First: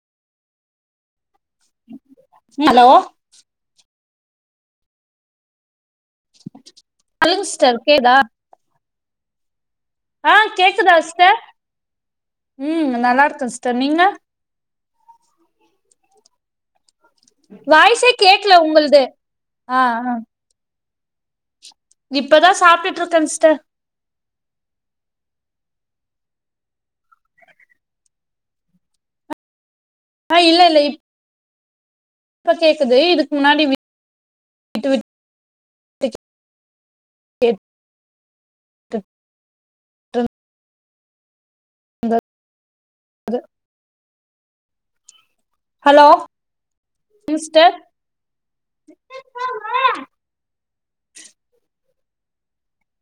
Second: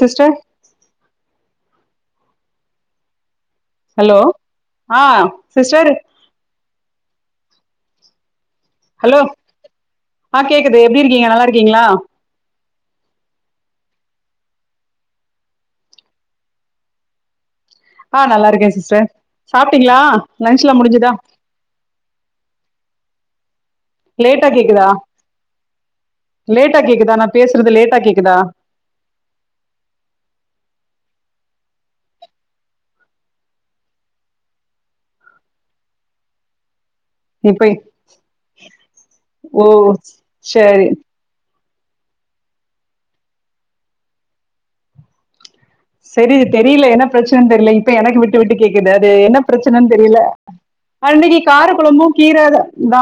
sister hello hello ஆ sister சொல்லுங்க sister கேதா ஹலோ ஆ கேக்குது கேக்குதா எப்டிருக்கீங்க சிஸ்டர் நல்லாருக்கீங்ளா ம் நல்லாருக்கே ஸ்டர் நீங்க வாய்ஸே ஆ கேக்கல நல்லாருக்கே உங்கள்து சிஸ்டர் ஆ சாப்ட்டீங்களா ஆ லன்ச்லா முடிஞ்சு தா இப்பதா சாப்டுட்டு இருக்கன்ஸ்டர் லேட்டா கேக்குதா லேட்டா கேக்குதா நா பேசுறது லேட்டா கேக்குதா ஆ இல்லல்ல இப் ப கேக்குது இதுக் முன்னாடி [inaudible] கேட்டுட்டு இப்பய் ஓ செரி ந்த அது செரி தெரில என்ன ப்ரச்சனன் தெரில சிஸ்டர் இப்ப எனக்கு விட்டு விட்டு கேக்குது அது என்ன ப்ரச்சனன் தெரில ஆ இன்னிக்கு கார கொழம்பூ கீர தா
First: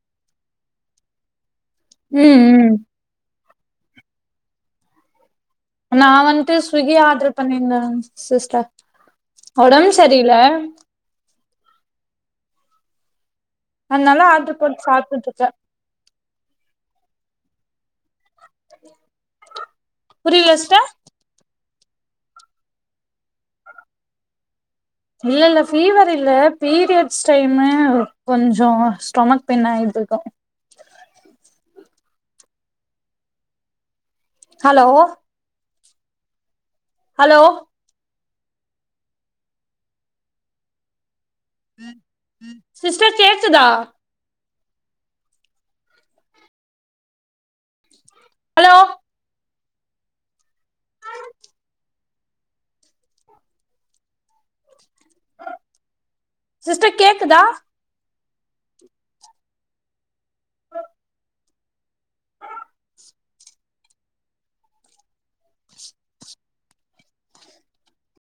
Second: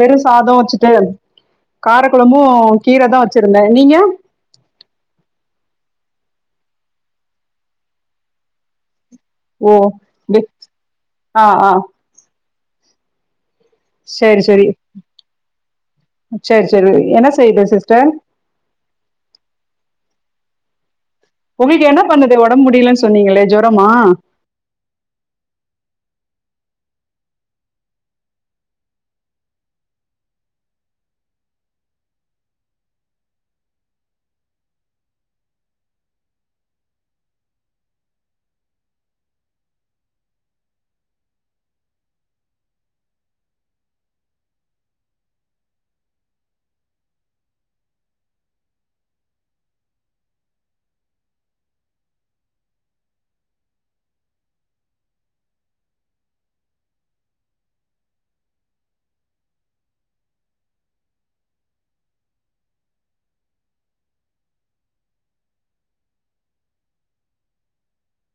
வெறூ சாதோ வச்சுட்டு காரக்கொழம்பூ ம் ம் கீர தா வச் சிருந்தே நீங்க நா வன்ட்டு ஸ்விகி ஆடர் பண்ணிந்தே சிஸ்டர் ஓ ஒடம்ப் சரீல ஆ ஆ அதனால சரி ஆர்டரு சரி போட்டு சாப்ட்டுட்டு இருக்க சரி சரி என்ன செய்யுது சிஸ்டர் புரில சிஸ்ட உங்களுக்கு என்ன பண்ணுது ஒடம்பு முடியலன்னு சொன்னீங்களே ஜொரமா இல்ல இல்ல ஃபீவர் இல்ல ஃபீரியட்ஸ் டைமு கொஞ்சொ ஸ்டொமக் ஃபெயினாயிடு ப்போ ஹலோ ஹலோ சிஸ்டர் கேக்குதா ஹலோ சிஸ்டர் கேக்குதா